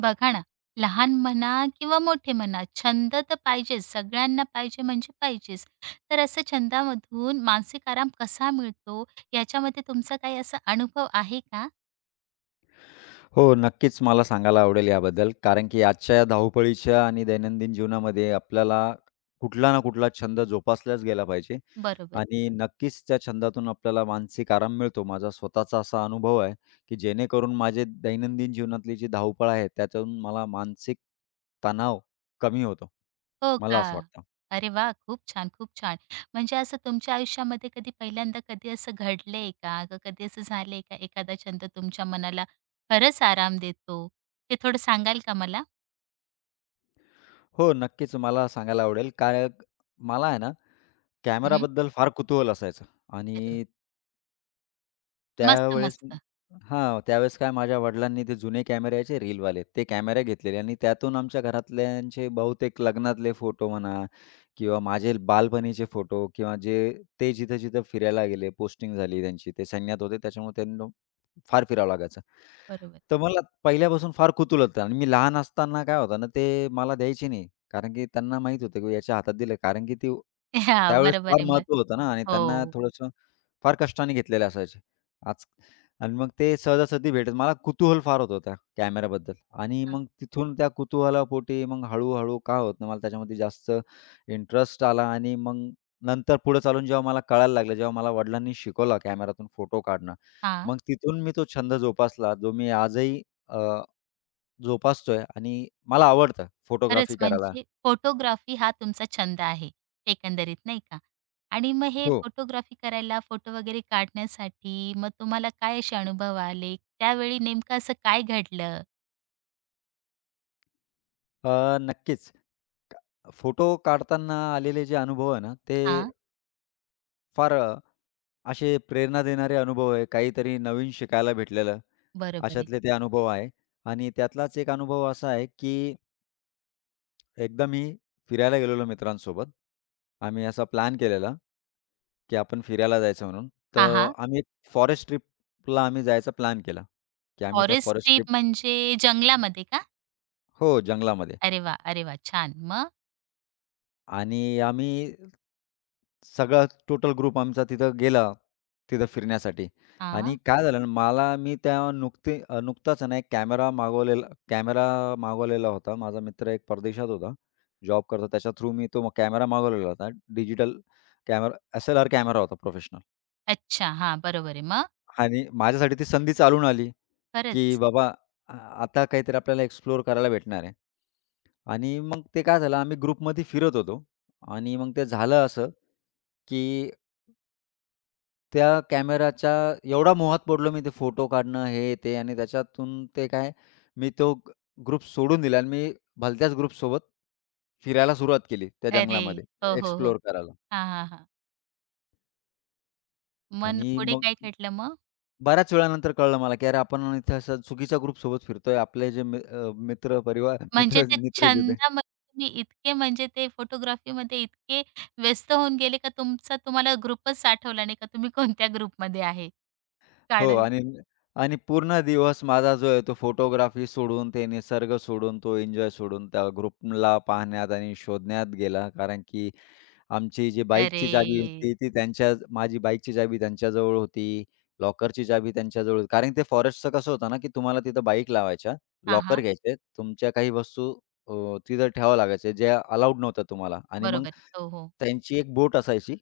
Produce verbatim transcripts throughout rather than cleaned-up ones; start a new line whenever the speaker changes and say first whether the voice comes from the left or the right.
right: बघा ना, लहान म्हणा किंवा मोठे म्हणा, छंद तर पाहिजेच. सगळ्यांना पाहिजे म्हणजे पाहिजेच. तर असं छंदामधून मानसिक आराम कसा मिळतो, याच्यामध्ये तुमचा काही असा अनुभव आहे का?
left: हो, नक्कीच मला सांगायला आवडेल याबद्दल. कारण की आजच्या या धावपळीच्या आणि दैनंदिन जीवनामध्ये आपल्याला कुठला ना कुठला छंद जोपासलाच गेला पाहिजे
right: बरोबर.
left: आणि नक्कीच त्या छंदातून आपल्याला मानसिक आराम मिळतो. माझा स्वतःचा असा अनुभव आहे, की जेणेकरून माझे दैनंदिन जीवनातली जी धावपळ आहे, त्यातून मला मानसिक तणाव कमी होतो.
right: हो
left: मला
right: का?
left: असं वाटतं.
right: अरे वा, खूप छान, खूप छान. म्हणजे असं तुमच्या आयुष्यामध्ये कधी पहिल्यांदा कधी असं घडलंय का? का कधी असं झालंय का एखादा छंद तुमच्या मनाला खरंच आराम देतो? ते थोडं सांगाल का मला?
left: हो, नक्कीच मला सांगायला आवडेल. कारण मला आहे ना,
right: हं.
left: कॅमेराबद्दल फार कुतूहल असायचं
right: अरे वाह!
left: आणि
right: मस्त,
left: त्यावेळेस
right: मस्त.
left: हां, त्यावेळेस काय माझ्या वडिलांनी ते जुने कॅमेरे यायचे रीलवाले, ते कॅमेरे घेतलेले आणि त्यातून आमच्या घरातल्यांचे बहुतेक लग्नातले फोटो म्हणा किंवा माझे बालपणीचे फोटो किंवा जे ते जिथं-जिथं फिरायला गेले, पोस्टिंग झाली त्यांची, ते सैन्यात होते त्याच्यामुळे त्यांना फार फिरावं लागायचं.
right: बरोबर.
left: तर मला पहिल्यापासून फार कुतूहल होतं आणि मी लहान असताना काय होतं ना, ते मला द्यायचे नाही. कारण की त्यांना माहीत होतं की याच्या हातात दिलं कारण की ती
right: हां,
left: त्यावेळेस
right: बरोबर
left: फार
right: आहे मग.
left: महत्त्व होतं ना आणि
right: हो.
left: त्यांना थोडंसं फार कष्टाने घेतलेले असायचे. आज आणि मग ते सहजासहजी भेटत. मला कुतूहल फार होतं त्या कॅमेराबद्दल आणि
right: हां,
left: मग तिथून त्या कुतूहलापोटी मग हळू-हळू का होत नाही, मला त्याच्यामध्ये जास्त इंटरेस्ट आला आणि मग नंतर पुढे चालून जेव्हा मला कळायला लागलं, जेव्हा मला वडिलांनी शिकवला कॅमेरातून फोटो काढणं.
right: हां.
left: मग तिथून मी तो छंद जोपासला, जो मी आजही अ, जोपासतोय आणि मला आवडतं
right: खरंच
left: फोटोग्राफी करायला.
right: म्हणजे फोटोग्राफी हा तुमचा छंद आहे, एकंदरीत नाही का? आणि मग हे
left: हो.
right: फोटोग्राफी करायला, फोटो वगैरे काढण्यासाठी मग तुम्हाला काय असे अनुभव आले? त्यावेळी नेमकं असं काय घडलं?
left: अ, नक्कीच. क फोटो काढताना आलेले जे अनुभव आहे ना, ते
right: हां,
left: फार अ, असे प्रेरणा देणारे अनुभव आहे. काहीतरी नवीन शिकायला भेटलेलं,
right: बरोबर आहे.
left: अशातले ते अनुभव आहे. आणि त्यातलाच एक अनुभव असा आहे, की एकदा मी फिरायला गेलेलो मित्रांसोबत. आम्ही असा प्लॅन केलेला, की आपण फिरायला जायचं म्हणून.
right: हां,
left: तर
right: हां.
left: आम्ही एक फॉरेस्ट ट्रिपला आम्ही जायचा प्लॅन केला, की आम्ही त्या
right: फॉरेस्ट
left: फॉरेस्ट ट्रिप
right: ट्रिप म्हणजे जंगलामध्ये का?
left: हो, जंगलामध्ये.
right: अरे वाह! अरे वाह! छान. मग?
left: आणि आम्ही सगळा टोटल ग्रुप आमचा तिथं गेला, तिथं फिरण्यासाठी आणि
right: हां.
left: काय झालं ना, मला मी त्या नुकती अ, नुकताच आहे ना, एक कॅमेरा मागवलेला कॅमेरा मागवलेला होता. माझा मित्र एक परदेशात होता, जॉब करतो. त्याच्या थ्रू मी तो कॅमेरा मागवलेला होता. डिजिटल कॅमेरा एसएलआर कॅमेरा होता प्रोफेशनल
right: अच्छा. हां, बरोबर आहे. मग?
left: आणि माझ्यासाठी ती संधी चालून आली, की
right: खरंच.
left: बाबा आ आता काहीतरी आपल्याला एक्सप्लोअर करायला भेटणार आहे आणि मग ते काय झालं, आम्ही ग्रुपमध्ये फिरत होतो आणि मग ते झालं असं की त्या कॅमेराच्या एवढा मोहात पडलो मी ते फोटो काढणं हे ते आणि त्याच्यातून ते काय मी तो ग्रुप सोडून दिला आणि मी भलत्याच group सोबत फिरायला सुरुवात केली त्या
right: अरे!
left: जंगलामध्ये
right: हो, हो, हो.
left: एक्सप्लोअर करायला.
right: हां, हां, हां. मग
left: आणि
right: पुढे
left: मग
right: काय घडलं मग?
left: बऱ्याच वेळानंतर कळलं मला की अरे आपण इथे असा चुकीच्या ग्रुपसोबत फिरतोय. आपले जे मि अ, मित्र परिवार
right: म्हणजे
left: मित्र
right: ते
left: मित्र जे होते
right: छंदामध्ये तुम्ही इतके म्हणजे ते फोटोग्राफीमध्ये इतके व्यस्त होऊन गेले का तुमचा तुम्हाला ग्रुपच आठवला नाही का तुम्ही कोणत्या ग्रुपमध्ये आहे?
left: हो
right: काढू.
left: आणि आणि पूर्ण दिवस माझा जो आहे तो फोटोग्राफी सोडून, ते निसर्ग सोडून, तो एन्जॉय सोडून त्या ग्रुपला पाहण्यात आणि शोधण्यात गेला. कारण की आमची जी बाईकची
right: अरे!
left: चावी होती ती त्यांच्या माझी बाईकची चावी त्यांच्याजवळ होती. लॉकरची चावी त्यांच्याजवळ होती. कारण ते फॉरेस्टचं कसं होतं ना, की तुम्हाला तिथं बाईक लावायच्या,
right: हां,
left: लॉकर
right: हां.
left: घ्यायचे. तुमच्या काही वस्तू अ, तिथं ठेवावं लागायचे, ज्या अलाउड नव्हत्या तुम्हाला आणि मग
right: बरोबर आहे. हो, हो.
left: त्यांची एक बोट असायची.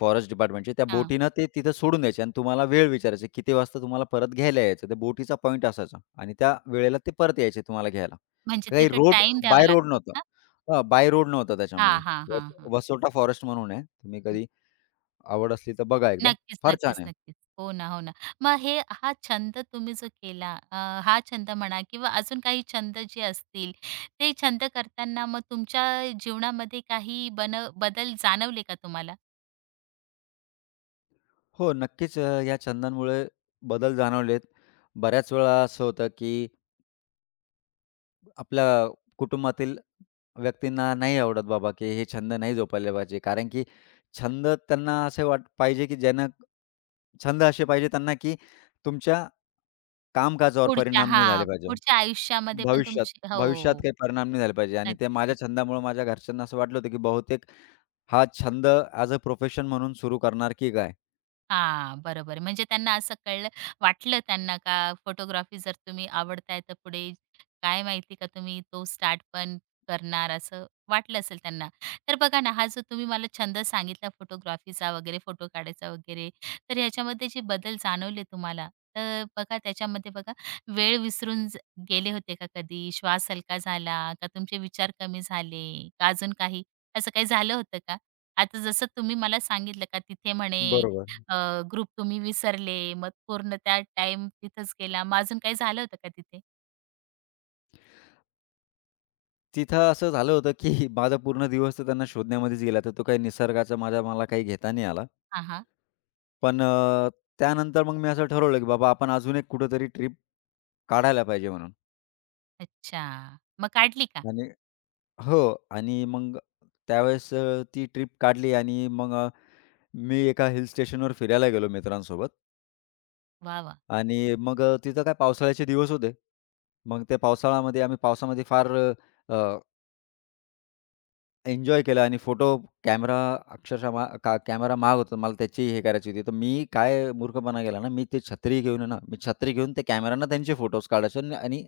left: फॉरेस्ट डिपार्टमेंटची त्या
right: हां.
left: बोटीनं ते तिथं सोडून द्यायचे आणि तुम्हाला वेळ विचारायचे, किती वाजता तुम्हाला परत घ्यायला यायचं. त्या बोटीचा पॉइंट असायचा आणि त्या वेळेला ते परत यायचे तुम्हाला घ्यायला.
right: म्हणजे
left: काही
right: तिथे
left: रोड
right: टाईम द्यावा
left: बाय रोड
right: लागतो
left: नव्हतं.
right: का?
left: हां, बाय रोड नव्हतं
right: हां,
left: त्याच्यामध्ये.
right: हां,
left: वस
right: हां, हां.
left: वसोटा फॉरेस्ट म्हणून आहे. तुम्ही
right: हं.
left: कधी आवड असली तर बघा एकदा.
right: नक्कीच,
left: फार छान
right: नक्कीच,
left: आहे.
right: नक्कीच. हो ना, हो ना. मग हे हा छंद तुम्ही जो केला अ, हा छंद म्हणा किंवा अजून काही छंद जे असतील, ते छंद करताना मग तुमच्या जीवनामध्ये काही बन बदल जाणवले का तुम्हाला?
left: हो, नक्कीच अ, या छंदांमुळे बदल जाणवलेत. बऱ्याच वेळा असं होतं की आपल्या कुटुंबातील व्यक्तींना नाही आवडत बाबा, की हे छंद नाही जोपासले पाहिजे. कारण की छंद त्यांना असे वाट पाहिजे, की ज्यानं छंद असे पाहिजे त्यांना, की तुमच्या कामकाजावर
right: पुढच्या
left: परिणाम नाही झाले
right: हां,
left: पाहिजे.
right: पुढच्या आयुष्यामध्ये पण
left: भविष्यात
right: तुमची
left: भविष्यात
right: हो.
left: काही परिणाम नाही झाले पाहिजे आणि ते माझ्या
right: नक्कीच.
left: छंदामुळे माझ्या घरच्यांना असं वाटलं होतं, की बहुतेक हा छंद ॲज अ प्रोफेशन म्हणून सुरू करणार की काय?
right: हां, बरोबर आहे. म्हणजे त्यांना असं कळलं वाटलं त्यांना का फोटोग्राफी जर तुम्ही आवडताय तर पुढे काय माहिती का तुम्ही तो स्टार्ट पण करणार असं वाटलं असेल त्यांना. तर बघा ना, हा जो तुम्ही मला छंद सांगितला फोटोग्राफीचा वगैरे, फोटो काढायचा वगैरे, तर ह्याच्यामध्ये जे बदल जाणवले तुम्हाला, तर बघा त्याच्यामध्ये बघा वेळ विसरून ज गेले होते का कधी? श्वास हलका झाला का तुमचे विचार कमी झाले का अजून काही? असं काही झालं होतं का? आता जसं तुम्ही मला सांगितलं का तिथे म्हणे
left: बरोबर.
right: अ, ग्रुप तुम्ही विसरले, मग पूर्ण त्या टाइम तिथंच गेला. मग अजून काही झालं होतं का तिथे?
left: तिथं असं झालं होतं, की माझा पूर्ण दिवस तर त्यांना शोधण्यामध्येच गेला. तर तो काही निसर्गाचा माझा मला काही घेता नाही आला.
right: हां, हां.
left: पण अ, त्यानंतर मग मी असं ठरवलं, की बाबा आपण अजून एक कुठेतरी ट्रिप काढायला पाहिजे म्हणून.
right: अच्छा. मग काढली का?
left: आणि हो आणि मग त्यावेळेस अ, ती ट्रिप काढली आणि मग अ, मी एका हिल स्टेशनवर फिरायला गेलो मित्रांसोबत
right: वाह, वाह!
left: आणि मग अ, तिथं काय पावसाळ्याचे दिवस होते. मग त्या पावसाळ्यामध्ये आम्ही पावसामध्ये फार अ, एन्जॉय केला आणि फोटो कॅमेरा अक्षरशः मा का कॅमेरा महाग होता. मला त्याची हे करायची होती. तर मी काय मूर्खपणा केला ना, मी ती छत्री घेऊन आहे ना, मी छत्री घेऊन त्या कॅमेरानं त्यांचे फोटोज काढायचो आणि आणि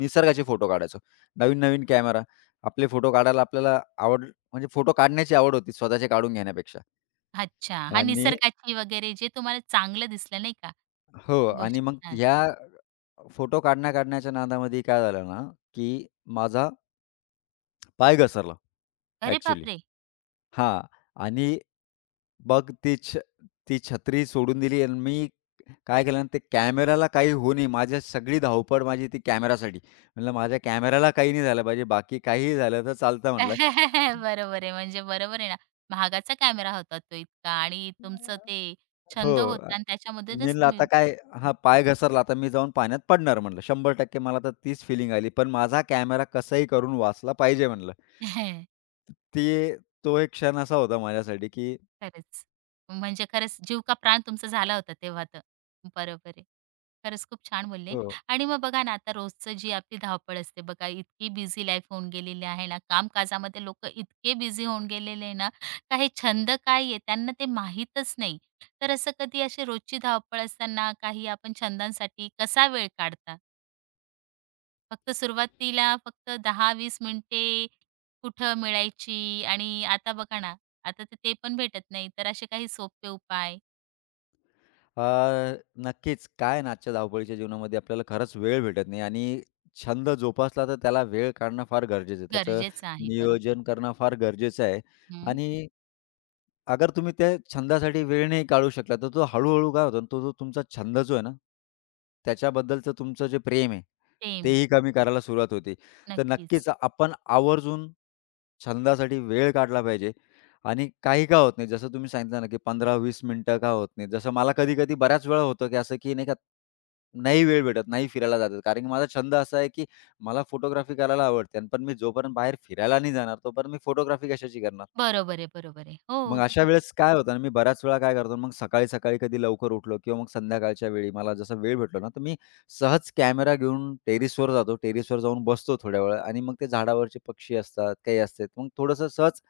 left: निसर्गाचे फोटो काढायचो. नवीन-नवीन कॅमेरा. आपले फोटो काढायला आपल्याला आवड म्हणजे फोटो काढण्याची आवड होती स्वतःचे काढून घेण्यापेक्षा.
right: अच्छा. हां,
left: आणि
right: निसर्गाची वगैरे जे तुम्हाला चांगलं दिसलं नाही का
left: हो आणि
right: गोष्टी.
left: मग
right: हां.
left: ह्या फोटो काढण्या-काढण्याच्या नादामध्ये काय झालं ना, की माझा पाय घसरला
right: अरे
left: ॲक्चुअली.
right: बापरे!
left: हां. आणि मग ती छ ती छत्री सोडून दिली आणि मी काय केलं ना, ते कॅमेराला काही होऊ नये माझी सगळी धावपळ माझी ती कॅमेरासाठी. म्हणलं माझ्या कॅमेराला काही नाही झालं पाहिजे. बाकी काहीही झालं तर चालतं म्हणलं.
right: बरोबर आहे. म्हणजे बरोबर आहे ना, महागाचा कॅमेरा होता तो इतका आणि तुमचं ते
left: हो.
right: छंद
left: अ,
right: होता आणि
left: मी
right: त्याच्यामधूनच
left: म्हणलं
right: तुम्ही
left: आता काय हां,
right: नक्कीच.
left: पाय घसरला आता मी जाऊन पाण्यात पडणार म्हणलं. शंभर टक्के मला तर तीच फिलिंग आली. पण माझा कॅमेरा कसंही करून वाचला पाहिजे म्हणलं. ते तो एक क्षण असा होता माझ्यासाठी, की
right: खरंच. म्हणजे खरंच जीव का प्राण तुमचा झाला होता तेव्हा तर. बरोबर आहे. खरंच खूप छान बोलले.
left: हो.
right: आणि मग बघा ना, आता रोजचं जी आपली धावपळ असते बघा, इतकी बिझी लाईफ होऊन गेलेली आहे ना, कामकाजामध्ये लोकं इतके बिझी होऊन गेलेले आहे ना, का हे छंद काय आहे त्यांना ते माहीतच नाही. तर असं कधी अशी रोजची धावपळ असताना काही आपण छंदांसाठी कसा वेळ काढता? फक्त सुरुवातीला फक्त दहा ते वीस मिनिटे कुठं मिळायची आणि आता बघा ना, आता तर ते पण भेटत नाही. तर असे काही सोपे उपाय
left: अ, नक्कीच. काय आहे ना आजच्या धावपळीच्या जीवनामध्ये आपल्याला खरंच वेळ भेटत नाही आणि छंद जोपासला तर त्याला वेळ काढणं फार गरजेचं आहे. त्याचं
right: गरजेचं आहे. बरोबर.
left: नियोजन करणं फार गरजेचं आहे
right: हं.
left: आणि अगर तुम्ही त्या छंदासाठी वेळ नाही काढू शकला, तर तो हळू काय होतो ना, तो जो तुमचा छंद जो आहे ना, त्याच्याबद्दलचं तुमचं जे प्रेम आहे,
right: सेम.
left: तेही कमी करायला सुरुवात होते. तर
right: नक्कीच.
left: नक्कीच आपण आवर्जून छंदासाठी वेळ काढला पाहिजे. आणि काही का होत नाही. जसं तुम्ही सांगितलं ना, की पंधरा ते वीस मिनिटं का होत नाही. जसं मला कधी-कधी बऱ्याच वेळा होतं, की असं की नाही का, नाही वेळ भेटत, नाही फिरायला जात आहेत. कारण की माझा छंद असा आहे, की मला फोटोग्राफी करायला आवडते. आणि पण मी जोपर्यंत बाहेर फिरायला नाही जाणार, तोपर्यंत मी फोटोग्राफी कशाची करणार?
right: बरोबर आहे, बरोबर आहे.
left: मग
right: हो, तर
left: अशा
right: बरं
left: वेळेस काय होतं ना, मी बऱ्याच वेळा काय करतो ना, मग सकाळी-सकाळी कधी लवकर उठलो किंवा मग संध्याकाळच्या वेळी मला जसा वेळ भेटलो ना, तर मी सहज कॅमेरा घेऊन टेरेसवर जातो. टेरेसवर जाऊन बसतो थोड्या वेळ आणि मग ते झाडावरचे पक्षी असतात, काही असतात. मग थोडंसं सहज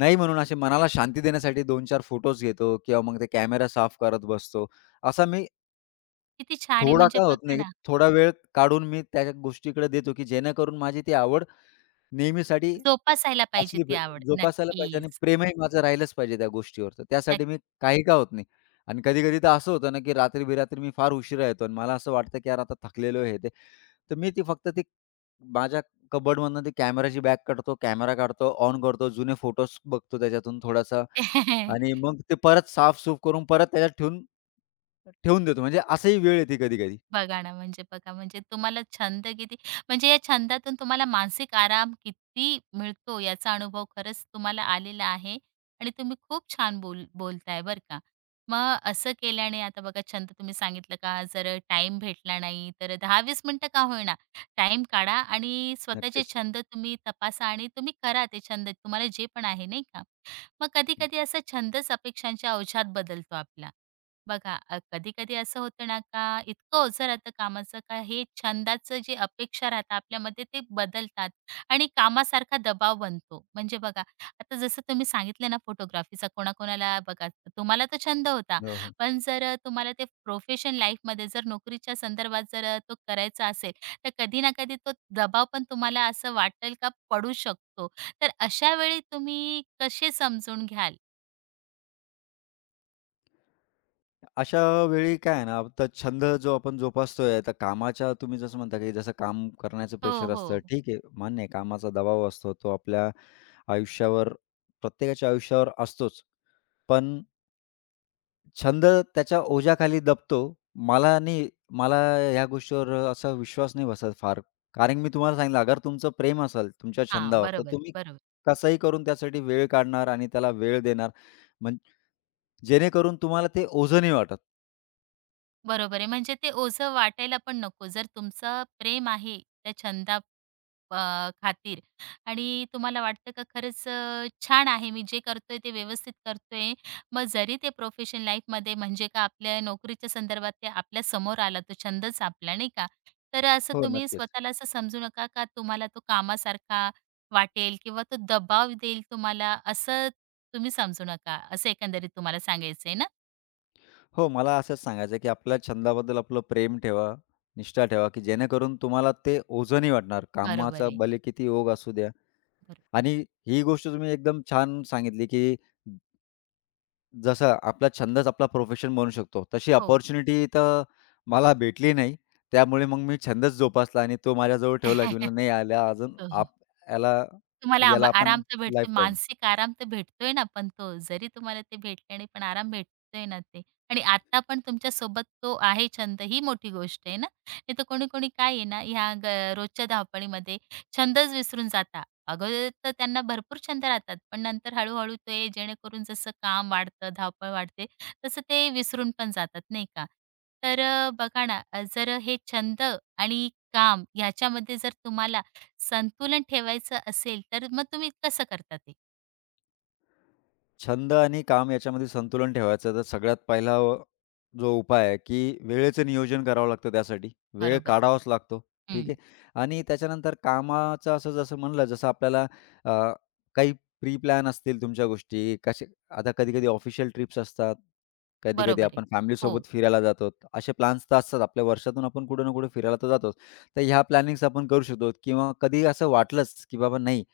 left: नाही म्हणून असे मनाला शांती देण्यासाठी दोन ते चार फोटोज घेतो किंवा मग ते कॅमेरा साफ करत बसतो. असा मी
right: किती छान आहे.
left: थोडा
right: म्हणजे
left: का होत
right: बघा
left: नाही,
right: ना,
left: थोडा वेळ काढून मी त्या गोष्टीकडे देतो, की जेणेकरून माझी ती आवड नेहमीसाठी
right: जोपासायला पाहिजे
left: असली
right: ती
left: पाहि
right: आवड.
left: जोपासायला पाहिजे आणि
right: नक्कीच.
left: प्रेमही माझं राहिलंच पाहिजे त्या गोष्टीवर. तर त्यासाठी
right: नक्की.
left: मी काही का होत नाही. आणि कधी-कधी तर असं होतं ना, की रात्री-बिरात्री मी फार उशिरा येतो आणि मला असं वाटतं, की यार आता थकलेलो आहे हे ते. तर मी ती फक्त ती माझ्या कबर्डमधनं ती कॅमेराची बॅग काढतो, कॅमेरा काढतो, ऑन करतो, जुने फोटोज बघतो त्याच्यातून थोडासा आणि मग ते परत साफ-सूफ करून परत त्याच्यात ठेवून ठेवून देतो. म्हणजे असंही वेळ येते कधी-कधी.
right: बघा ना, म्हणजे बघा, म्हणजे तुम्हाला छंद किती म्हणजे या छंदातून तुम्हाला मानसिक आराम किती मिळतो याचा अनुभव खरंच तुम्हाला आलेला आहे आणि तुम्ही खूप छान बोल बोलताय बरं का. मग असं केल्याने आता बघा छंद तुम्ही सांगितलं का जर टाइम भेटला नाही तर दहा ते वीस मिनिटं का होईना टाईम काढा आणि स्वतःचे
left: नक्कीच.
right: छंद तुम्ही तपासा आणि तुम्ही करा ते छंद तुम्हाला जे पण आहे नाही का. मग कधी-कधी असा छंदच अपेक्षांच्या अवजात बदलतो आपला. बघा अ, कधी-कधी असं होतं ना का इतकं ओझं राहतं कामाचं का हे छंदाचं जे अपेक्षा राहतात आपल्यामध्ये ते बदलतात आणि कामासारखा दबाव बनतो. म्हणजे बघा आता जसं तुम्ही सांगितलं ना फोटोग्राफीचा कोणाकोणाला बघा तुम्हाला तो छंद होता.
left: हो, हो.
right: पण जर तुम्हाला ते प्रोफेशन लाईफमध्ये जर नोकरीच्या संदर्भात जर तो करायचा असेल तर कधी ना कधी तो दबाव पण तुम्हाला असं वाटेल का पडू शकतो. तर अशा वेळी तुम्ही कसे समजून घ्याल?
left: अशा वेळी काय आहे ना, आता छंद जो आपण जोपासतोय, तर कामाच्या तुम्ही जसं म्हणता, की जसं काम करण्याचं
right: हो,
left: प्रेशर असतं.
right: हो.
left: ठीक आहे, मान्य आहे. कामाचा दबाव असतो, तो आपल्या आयुष्यावर, प्रत्येकाच्या आयुष्यावर असतोच. पण छंद त्याच्या ओझ्याखाली दबतो. मला नाही मला ह्या गोष्टीवर असा विश्वास नाही बसत फार. कारण मी तुम्हाला सांगितलं, अगर तुमचं प्रेम असेल तुमच्या
right: हां.
left: छंदावर, तर
right: बरोबर.
left: तुम्ही कसंही करून त्यासाठी वेळ काढणार आणि त्याला वेळ देणार. म्हणजे जेणेकरून तुम्हाला ते ओझं नाही वाटत.
right: बरोबर आहे. म्हणजे ते ओझं वाटायला पण नको. जर तुमचं प्रेम आहे त्या छंदा अ, खातीर आणि तुम्हाला वाटतं का खरंच अ, छान आहे मी जे करतोय ते व्यवस्थित करतोय. मग जरी ते प्रोफेशन लाईफमध्ये म्हणजे का आपल्या नोकरीच्या संदर्भात ते आपल्या समोर आला तो छंदच आपला नाही का. तर असं
left: हो,
right: तुम्ही
left: नक्कीच.
right: स्वतःला असं समजू नका का तुम्हाला तो कामासारखा वाटेल किंवा तो दबाव देईल तुम्हाला असं तुम्ही समजू नका. असं एकंदरीत तुम्हाला सांगायचंय ना?
left: हो, मला असंच सांगायचं आहे, की आपल्या छंदाबद्दल आपलं प्रेम ठेवा, निष्ठा ठेवा, की जेणेकरून तुम्हाला ते ओझं नाही वाटणार.
right: बरोबर
left: कामाचा
right: आहे.
left: भले किती ओघ असू द्या.
right: बरोबर आहे.
left: आणि ही गोष्ट तुम्ही एकदम छान सांगितली, की जसा आपला छंदच आपला प्रोफेशन बनू शकतो, तशी
right: हो.
left: अपॉर्च्युनिटी तर मला भेटली नाही. त्यामुळे मग मी छंदच जोपासला आणि तो माझ्याजवळ ठेवला, की म्हणलं नाही याला अजून
right: हो, हो.
left: आप याला
right: तुम्हाला
left: याला
right: आंबा
left: आपण
right: आराम तर भेटतो,
left: लाईफटाईम
right: मानसिक आराम तर भेटतोय ना, पण तो जरी तुम्हाला ते भेटले नाही, पण आराम भेटतोय ना ते. आणि आता पण तुमच्यासोबत तो आहे छंद, ही मोठी गोष्ट आहे ना. नाही तर कोणी-कोणी काय आहे ना, ह्या ग रोजच्या धावपळीमध्ये छंदच विसरून जाता. अगोदर तर त्यांना भरपूर छंद राहतात, पण नंतर हळू ते जेणेकरून जसं काम वाढतं, धावपळ वाढते, तसं ते विसरून पण जातात, नाही का? तर अ, बघा ना, अ, जर हे छंद आणि काम ह्याच्यामध्ये जर तुम्हाला संतुलन ठेवायचं असेल, तर मग तुम्ही कसं करता ते?
left: छंद आणि काम याच्यामध्ये संतुलन ठेवायचं तर सगळ्यात पहिला व- जो उपाय आहे की वेळेचं नियोजन करावं लागतं त्यासाठी. वेळ
right: बरोबर.
left: काढावाच लागतो.
right: हं.
left: ठीक आहे. आणि त्याच्यानंतर कामाचं असं जसं म्हणलं जसं आपल्याला अ, काही प्री प्लॅन असतील तुमच्या गोष्टी कसे आता कधी-कधी ऑफिशियल ट्रिप्स असतात. कधी-कधी
right: बरोबर आहे.
left: आपण
right: हो,
left: फॅमिलीसोबत फिरायला जातो. असे प्लॅन्स तर असतात आपल्या वर्षातून आपण कुठे ना कुठे फिरायला तर जातोच. तर ह्या प्लॅनिंग्स आपण करू शकतो किंवा कधी असं वाटलंच की बाबा नाही,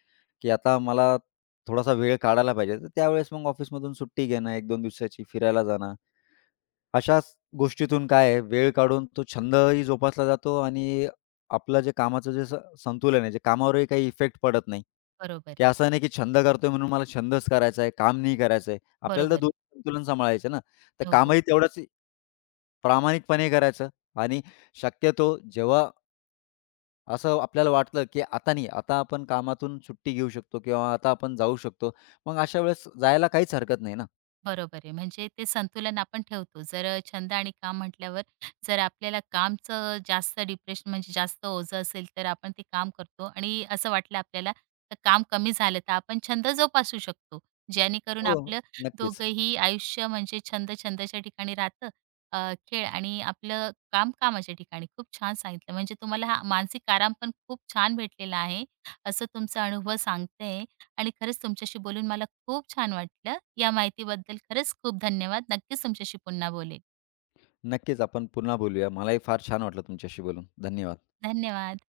left: की आता मला थोडासा वेळ काढायला पाहिजे. तर त्यावेळेस मग ऑफिसमधून सुट्टी घेणं, एक दोन दिवसाची फिरायला जाणं. अशाच गोष्टीतून काय आहे, वेळ काढून तो छंदही जोपासला जातो आणि आपलं जे कामाचं जे स संतुलन आहे, जे कामावरही काही इफेक्ट पडत नाही.
right: बरोबर
left: की
right: आहे.
left: असं नाही की छंद करतोय म्हणून मला छंदच करायचा आहे, काम नाही करायचं आपल्याला तर
right: बरोबर आहे.
left: दोन्ही संतुलन सांभाळायचं ना. तर
right: हो, हो.
left: कामही तेवढंच प्रामाणिकपणे करायचं आणि शक्यतो जेव्हा असं आपल्याला वाटलं, की आता नाही, आता आपण कामातून सुट्टी घेऊ शकतो किंवा आता आपण जाऊ शकतो. मग अशा वेळेस जायला काहीच हरकत नाही ना.
right: बरोबर आहे. म्हणजे ते संतुलन आपण ठेवतो. जर अ, छंद आणि काम म्हटल्यावर जर आपल्याला कामचं जास्त डिप्रेशन म्हणजे जास्त ओझं असेल, तर आपण ते काम करतो आणि असं वाटलं आपल्याला, तर काम कमी झालं तर आपण छंद जोपासू शकतो. जेणेकरून
left: हो.
right: आपलं
left: नक्कीच.
right: दोघंही आयुष्य म्हणजे छंद छंदाच्या ठिकाणी राहतं, अ, खेळ आणि आपलं काम कामाच्या ठिकाणी. खूप छान सांगितलं. म्हणजे तुम्हाला हा मानसिक आराम पण खूप छान भेटलेला आहे, असं तुमचा अनुभव सांगते. आणि खरंच तुमच्याशी बोलून मला खूप छान वाटलं. या माहितीबद्दल खरंच खूप धन्यवाद. नक्कीच तुमच्याशी पुन्हा बोलेल.
left: नक्कीच आपण पुन्हा बोलूया. मलाही फार छान वाटलं तुमच्याशी बोलून. धन्यवाद.
right: धन्यवाद.